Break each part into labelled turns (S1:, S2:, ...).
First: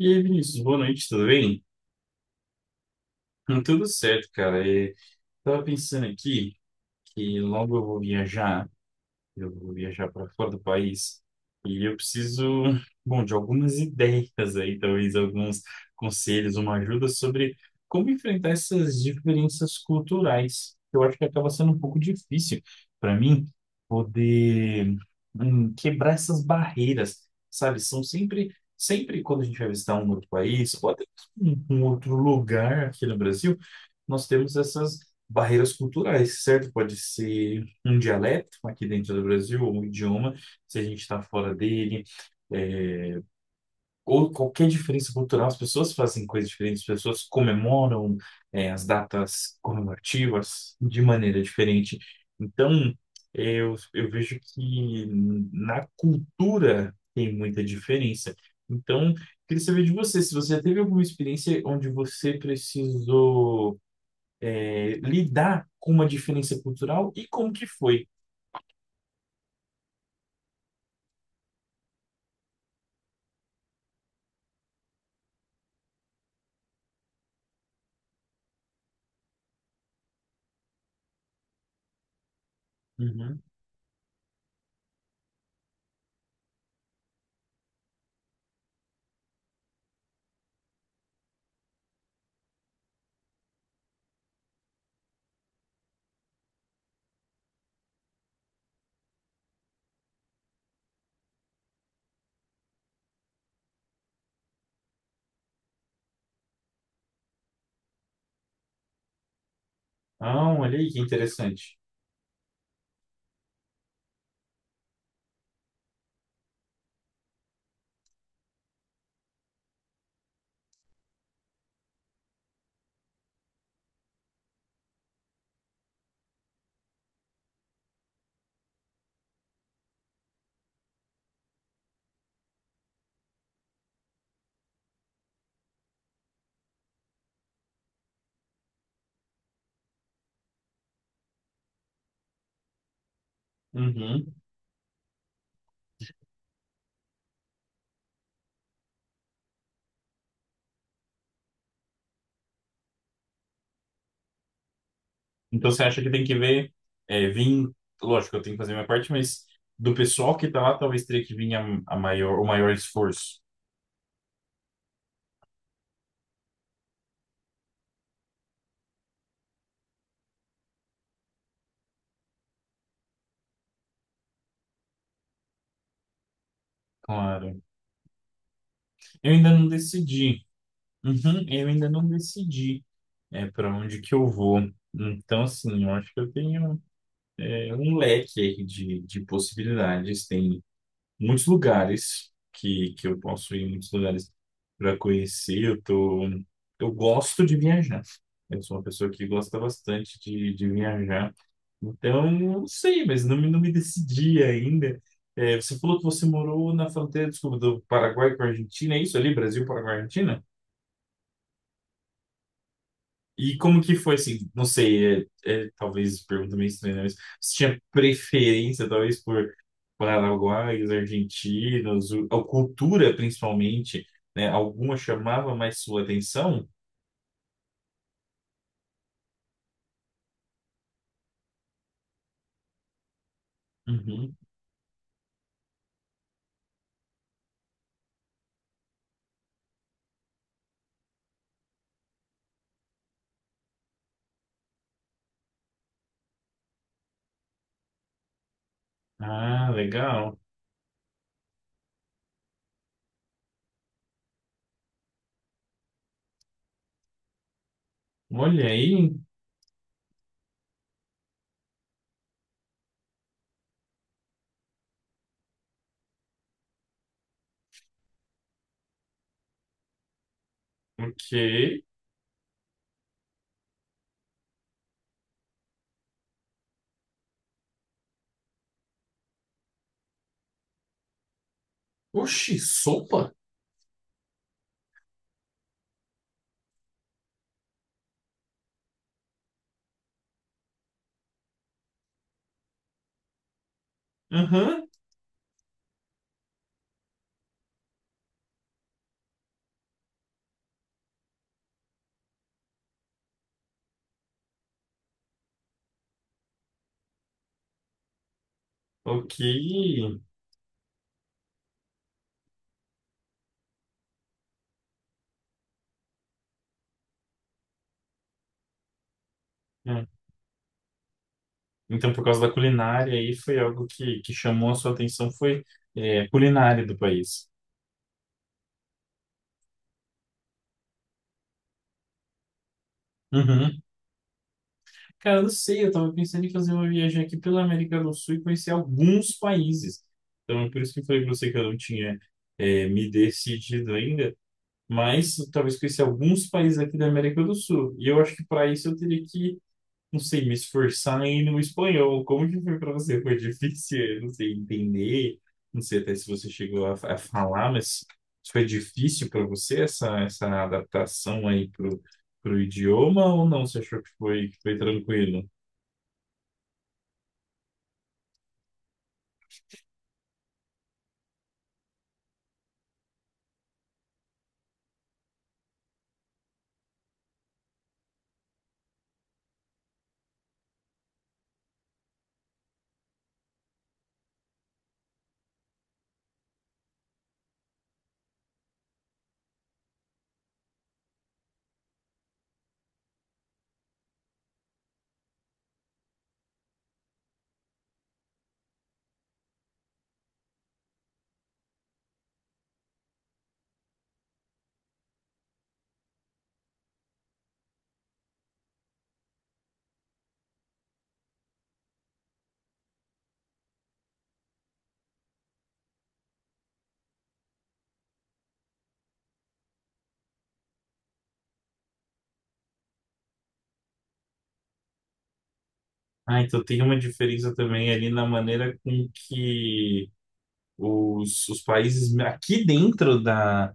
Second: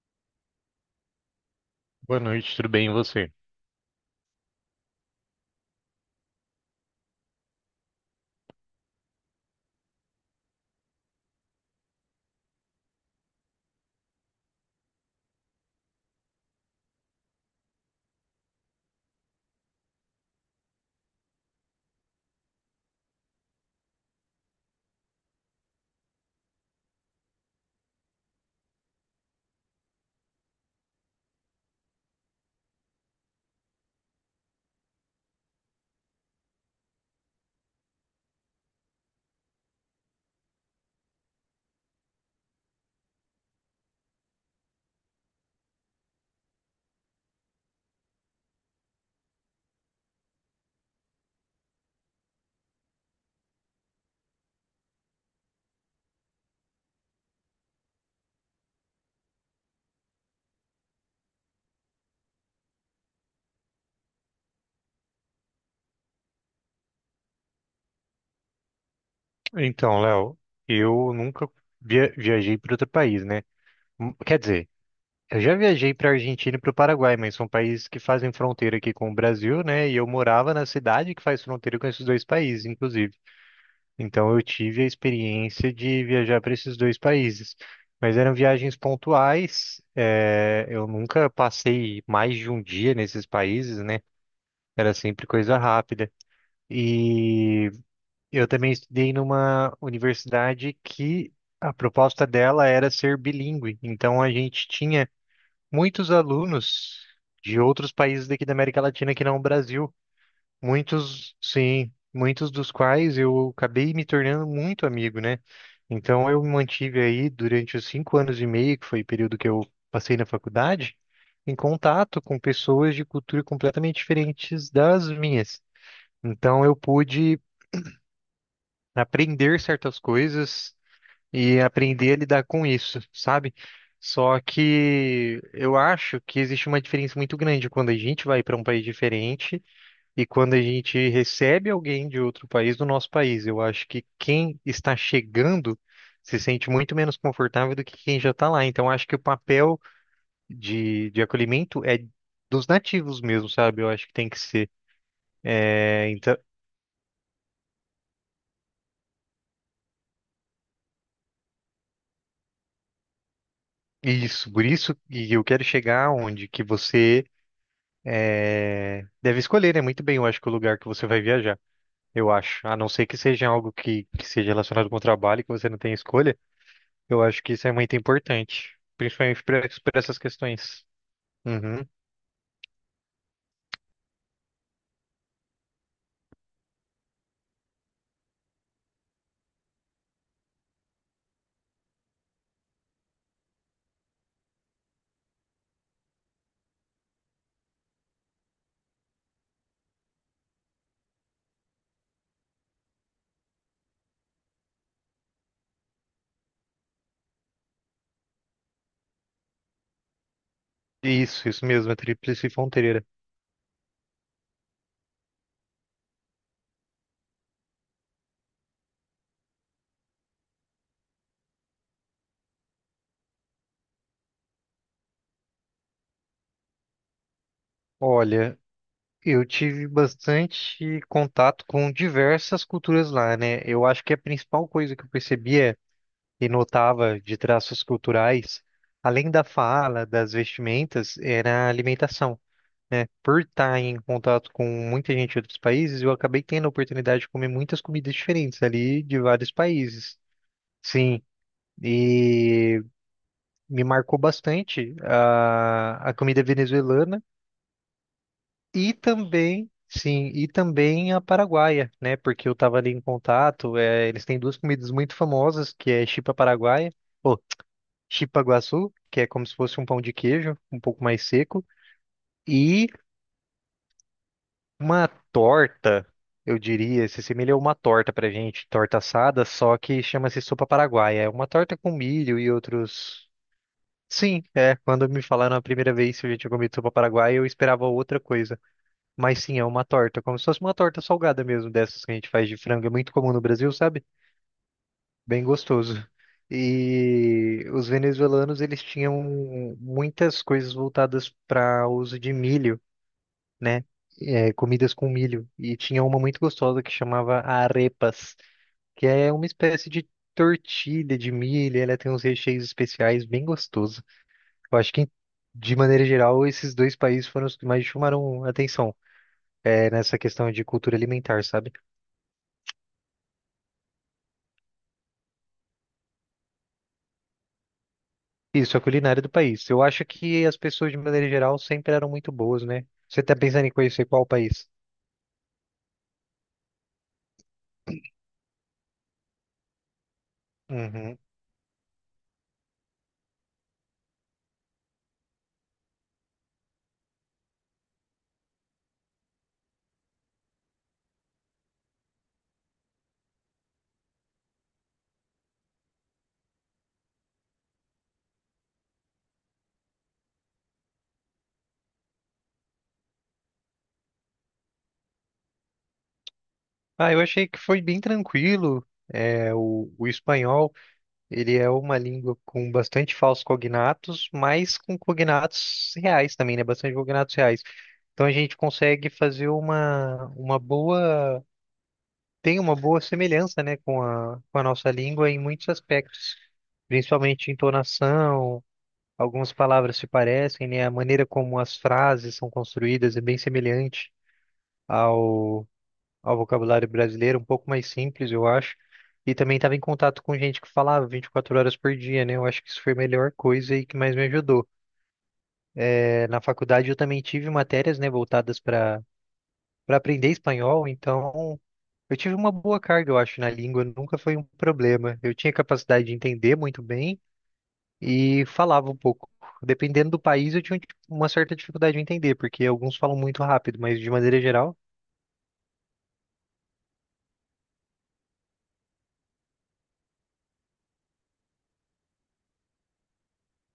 S1: E aí, Vinícius, boa noite, tudo bem?
S2: Boa noite, tudo bem e você?
S1: Tudo certo, cara. E tava pensando aqui que logo eu vou viajar, eu vou viajar para fora do país, e eu preciso, bom, de algumas ideias aí, talvez alguns conselhos, uma ajuda sobre como enfrentar essas diferenças culturais. Eu acho que acaba sendo um pouco difícil para mim poder quebrar essas barreiras, sabe? São sempre quando a gente vai visitar um outro país, ou até um outro lugar aqui no Brasil, nós temos essas barreiras culturais, certo? Pode ser um dialeto aqui dentro do Brasil, ou um idioma, se a gente está fora dele, é, ou qualquer diferença cultural. As pessoas fazem coisas diferentes, as pessoas comemoram, as datas comemorativas de maneira diferente. Então, eu vejo que na cultura tem muita diferença. Então, queria saber de você, se você teve alguma experiência onde você precisou lidar com uma diferença cultural, e como que foi?
S2: Então, Léo, eu nunca viajei para outro país, né? Quer dizer, eu já viajei para Argentina e para o Paraguai, mas são países que fazem fronteira aqui com o Brasil, né? E eu morava na cidade que faz fronteira com esses dois países, inclusive.
S1: Uhum.
S2: Então, eu tive a experiência de viajar para esses dois países, mas eram viagens pontuais. Eu nunca passei mais de um dia nesses países, né? Era sempre coisa rápida. E eu também estudei numa universidade que a proposta dela era ser bilíngue. Então a gente tinha muitos alunos de outros países daqui da América Latina que não o Brasil.
S1: Ah, olha aí que
S2: Muitos,
S1: interessante.
S2: sim, muitos dos quais eu acabei me tornando muito amigo, né? Então eu me mantive aí durante os 5 anos e meio, que foi o período que eu passei na faculdade, em contato com pessoas de cultura completamente diferentes das minhas. Então eu pude aprender certas coisas e aprender a lidar com isso, sabe? Só que eu acho que existe uma diferença muito grande quando a gente vai para um país diferente e quando a gente recebe alguém de outro país do nosso país. Eu acho que
S1: Uhum.
S2: quem está chegando se sente muito menos confortável do que quem já está lá. Então, eu acho que o papel de acolhimento é dos nativos mesmo, sabe? Eu acho que tem que ser.
S1: Então você acha
S2: É,
S1: que tem que
S2: então,
S1: ver, é, vir, lógico, eu tenho que fazer minha parte, mas do pessoal que tá lá, talvez teria que vir o maior esforço.
S2: isso, por isso, e eu quero chegar onde que você é, deve escolher, né? Muito bem, eu acho que o lugar que você vai viajar. Eu acho. A não ser que seja algo que seja relacionado com o trabalho, que você não tem escolha, eu acho que
S1: Claro.
S2: isso é muito importante.
S1: Eu
S2: Principalmente
S1: ainda
S2: para
S1: não
S2: essas
S1: decidi.
S2: questões.
S1: Uhum, eu
S2: Uhum.
S1: ainda não decidi. Para onde que eu vou. Então, assim, eu acho que eu tenho, um leque aí de possibilidades. Tem muitos lugares que eu posso ir, muitos lugares para conhecer. Eu gosto de viajar. Eu sou uma pessoa que gosta bastante de viajar. Então, eu não sei, mas não me decidi ainda. É, você falou que você morou na fronteira, desculpa, do Paraguai com a Argentina, é isso ali? Brasil, Paraguai, Argentina?
S2: Isso mesmo, a Tríplice Fronteira.
S1: E como que foi, assim, não sei, talvez pergunta meio estranha, né, mas você tinha preferência, talvez, por paraguaios, argentinos, a cultura, principalmente, né? Alguma chamava mais sua atenção?
S2: Olha, eu tive bastante contato com diversas culturas lá, né? Eu acho que a
S1: Uhum.
S2: principal coisa que eu percebia e notava de traços culturais, além da fala, das vestimentas, era a alimentação, né? Por estar em contato com muita gente de outros países, eu acabei tendo a oportunidade de comer muitas comidas diferentes ali de vários
S1: Ah,
S2: países.
S1: legal.
S2: Sim, e me marcou bastante a comida venezuelana
S1: Olha
S2: e
S1: aí,
S2: também, sim, e também a paraguaia, né? Porque eu estava ali em contato, é, eles têm duas comidas muito famosas, que é chipa paraguaia, ou chipa guaçu, que é como se fosse um pão de queijo, um pouco mais seco,
S1: ok.
S2: e uma torta, eu diria, se assemelha a uma torta pra gente, torta assada, só que chama-se sopa paraguaia. É uma torta com milho e
S1: Oxi, sopa?
S2: outros. Sim, é. Quando me falaram a primeira vez se a gente tinha comido sopa paraguaia, eu esperava outra coisa. Mas sim, é uma torta, como se fosse uma torta salgada mesmo, dessas que a gente faz de frango. É muito comum no Brasil, sabe?
S1: Uhum.
S2: Bem gostoso. E os venezuelanos, eles tinham muitas coisas voltadas para uso de milho, né? É, comidas com milho. E tinha uma muito gostosa que chamava arepas, que é
S1: Ok.
S2: uma espécie de tortilha de milho. E ela tem uns recheios especiais bem gostoso. Eu acho que, de maneira geral, esses dois países foram os que mais chamaram atenção, é,
S1: Hum.
S2: nessa questão de cultura alimentar, sabe?
S1: Então, por causa da culinária aí, foi algo que chamou a sua atenção, foi, a culinária do país.
S2: Isso, a culinária do país. Eu acho que as pessoas, de maneira geral, sempre eram muito boas, né? Você tá pensando em
S1: Uhum.
S2: conhecer qual país?
S1: Cara, eu não sei, eu tava pensando em fazer uma viagem aqui pela América do Sul e conhecer alguns países. Então, é por isso que eu
S2: Uhum.
S1: falei pra você que eu não tinha me decidido ainda, mas talvez conhecer alguns países aqui da América do Sul. E eu acho que para isso eu teria que, não sei, me esforçar em ir no espanhol. Como que foi para você? Foi difícil, eu não sei, entender, não sei até se você chegou a falar, mas foi difícil para você essa adaptação aí pro idioma, ou não? Você achou que foi tranquilo?
S2: Ah, eu achei que foi bem tranquilo. É, o espanhol. Ele é uma língua com bastante falsos cognatos, mas com cognatos reais também, né? Bastante cognatos reais. Então a gente consegue fazer uma boa. Tem uma boa semelhança, né, com a nossa língua em muitos aspectos, principalmente entonação, algumas palavras se parecem, né? A maneira como as frases são construídas é bem semelhante ao vocabulário brasileiro, um pouco mais simples, eu acho. E também estava em contato com gente que falava 24 horas por dia, né? Eu acho que isso foi a melhor coisa e que mais me ajudou. É, na faculdade eu também tive matérias, né, voltadas para aprender espanhol, então eu tive uma boa carga, eu acho, na língua, nunca foi um problema. Eu tinha capacidade de entender muito bem e falava um pouco. Dependendo do país, eu tinha tipo, uma certa dificuldade de entender, porque alguns falam muito rápido, mas de maneira geral.
S1: Ah, então tem uma diferença também ali na maneira com que os países aqui dentro da,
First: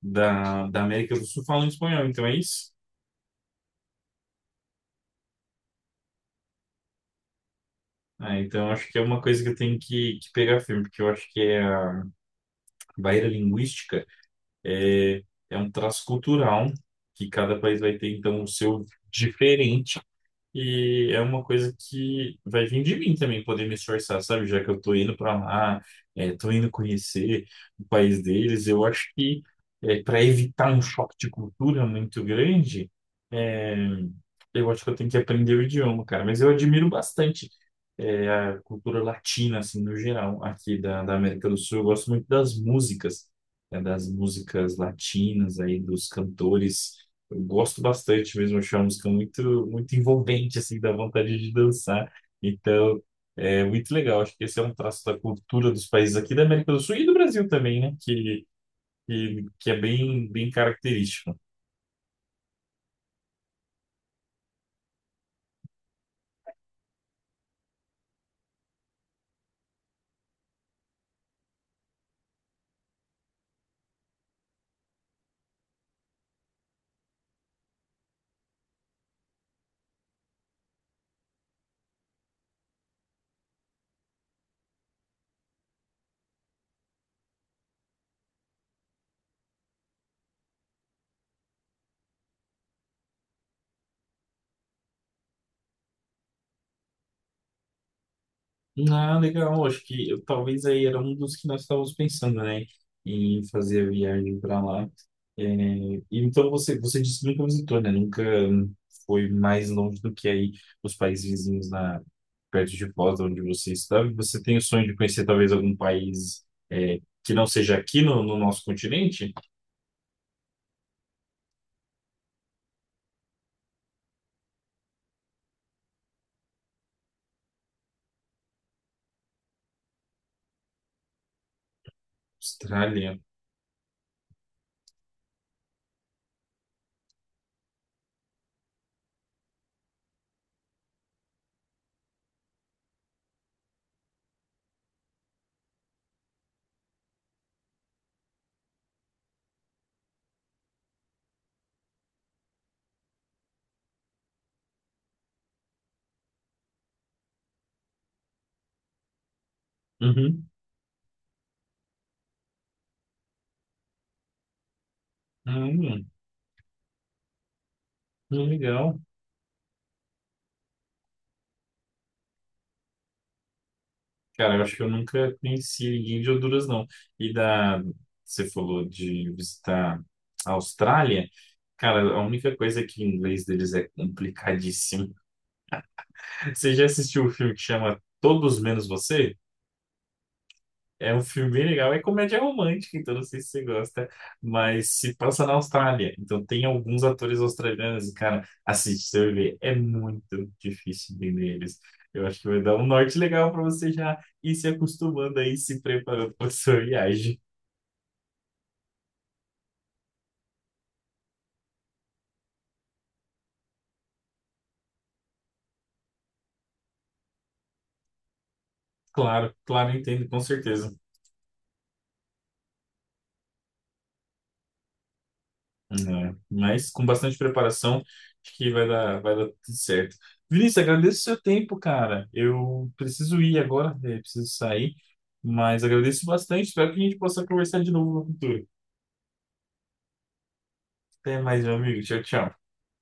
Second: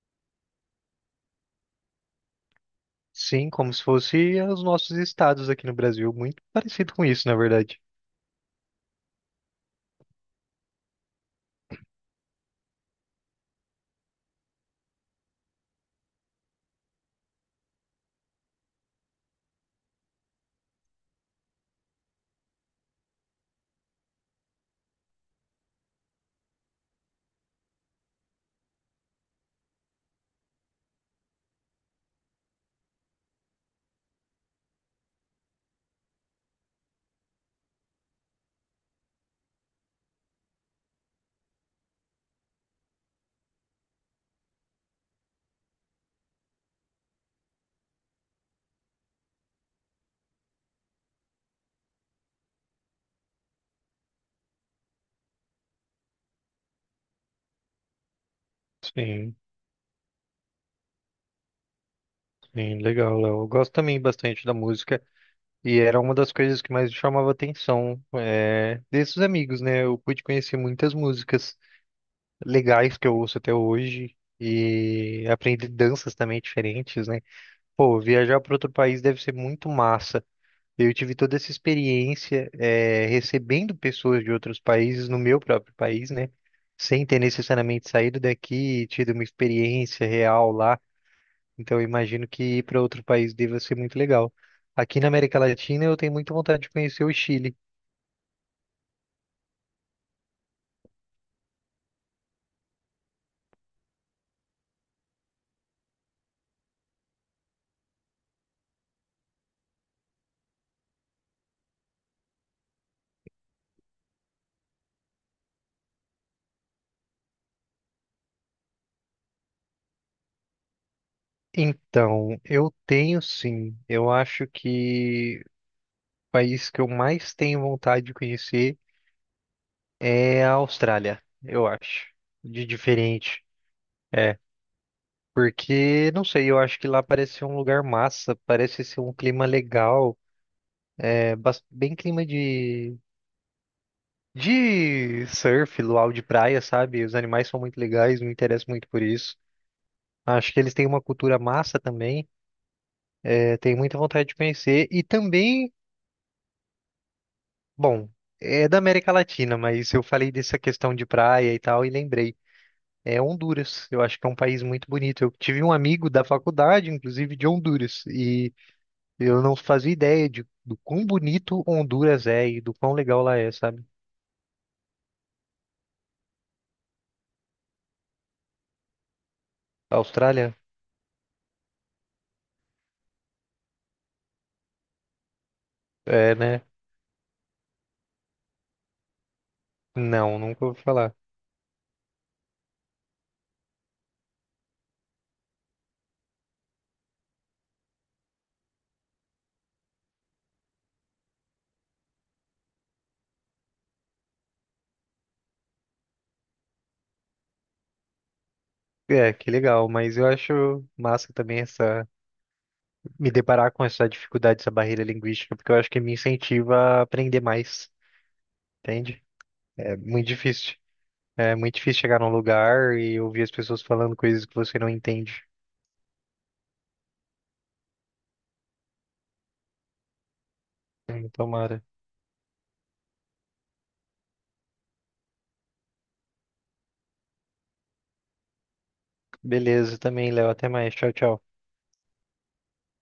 S1: da, da América do Sul falam espanhol, então é isso?
S2: Sim, como se fosse os nossos estados aqui no Brasil, muito parecido com isso, na verdade.
S1: Ah, então acho que é uma coisa que eu tenho que pegar firme, porque eu acho que é a barreira linguística, é, é um traço cultural que cada país vai ter, então, o seu diferente. E é uma coisa que vai vir de mim também poder me esforçar, sabe? Já que eu tô indo para lá, tô indo conhecer o país deles, eu acho que para evitar um choque de cultura muito grande, é, eu acho que eu tenho que aprender o idioma, cara. Mas eu admiro bastante, a cultura latina, assim, no geral, aqui da América do Sul. Eu gosto muito das músicas, né, das músicas latinas aí, dos cantores, eu gosto bastante mesmo, acho uma música muito envolvente, assim, dá vontade de dançar. Então, é muito legal. Acho que esse é um traço da cultura dos países aqui da América do Sul e do Brasil também, né?
S2: Sim,
S1: Que é bem característico.
S2: sim, legal, Léo. Eu gosto também bastante da música e era uma das coisas que mais chamava atenção é, desses amigos, né? Eu pude conhecer muitas músicas legais que eu ouço até hoje e aprendi danças também diferentes, né? Pô, viajar para outro país deve ser muito massa. Eu tive toda essa experiência, recebendo pessoas de outros países no meu próprio país, né? Sem ter necessariamente saído daqui e tido uma experiência real lá. Então, eu imagino que ir para outro país deva ser muito legal. Aqui na América Latina, eu tenho muita vontade de conhecer o Chile.
S1: Ah, legal. Acho que talvez aí era um dos que nós estávamos pensando, né? Em fazer a viagem para lá. É, e então, você disse que nunca visitou, né? Nunca foi mais longe do que aí os países vizinhos na perto de Foz, onde você está, e você tem o sonho de conhecer talvez algum país é, que não seja aqui no, no nosso continente?
S2: Então, eu tenho sim. Eu acho que o país que eu mais tenho vontade de conhecer é a Austrália, eu acho. De
S1: Austrália.
S2: diferente. É, porque, não sei, eu acho que lá parece ser um lugar massa, parece ser um clima legal, é bem clima de surf, luau de praia, sabe? Os animais são muito legais, me interesso muito por isso. Acho que eles têm uma cultura massa também, é, tenho muita vontade de conhecer. E também, bom, é da América Latina, mas eu falei
S1: Uhum.
S2: dessa questão de praia e tal e lembrei. É Honduras, eu acho que é um país muito bonito. Eu tive um
S1: Hum,
S2: amigo da faculdade, inclusive de Honduras, e
S1: legal.
S2: eu não fazia ideia de, do quão bonito Honduras é e do quão legal lá é, sabe?
S1: Cara, eu acho que eu nunca conheci ninguém de Honduras, não. E da, você falou de visitar a
S2: Austrália?
S1: Austrália. Cara, a única coisa é que o inglês deles é complicadíssimo.
S2: É, né?
S1: Você já assistiu o filme que chama Todos Menos Você?
S2: Não, nunca ouvi
S1: É
S2: falar.
S1: um filme bem legal. É comédia romântica, então não sei se você gosta, mas se passa na Austrália. Então tem alguns atores australianos, e, cara, assiste, você vai ver. É muito difícil entender eles. Eu acho que vai dar um norte legal para você já ir se acostumando aí, se preparando para sua viagem.
S2: É, que legal, mas eu acho massa também essa, me deparar com essa dificuldade, essa barreira linguística, porque eu acho que me incentiva a aprender mais, entende?
S1: Claro, claro,
S2: É muito
S1: entendo, com
S2: difícil.
S1: certeza.
S2: É muito difícil chegar num lugar e ouvir as pessoas falando coisas que você não entende.
S1: Né? Mas com bastante preparação, acho que vai dar tudo certo. Vinícius, agradeço o seu tempo,
S2: Tomara.
S1: cara. Eu preciso ir agora, preciso sair, mas agradeço bastante. Espero que a gente possa conversar de novo no futuro.
S2: Beleza, também, Léo. Até mais. Tchau,
S1: Até
S2: tchau.
S1: mais, meu amigo. Tchau, tchau.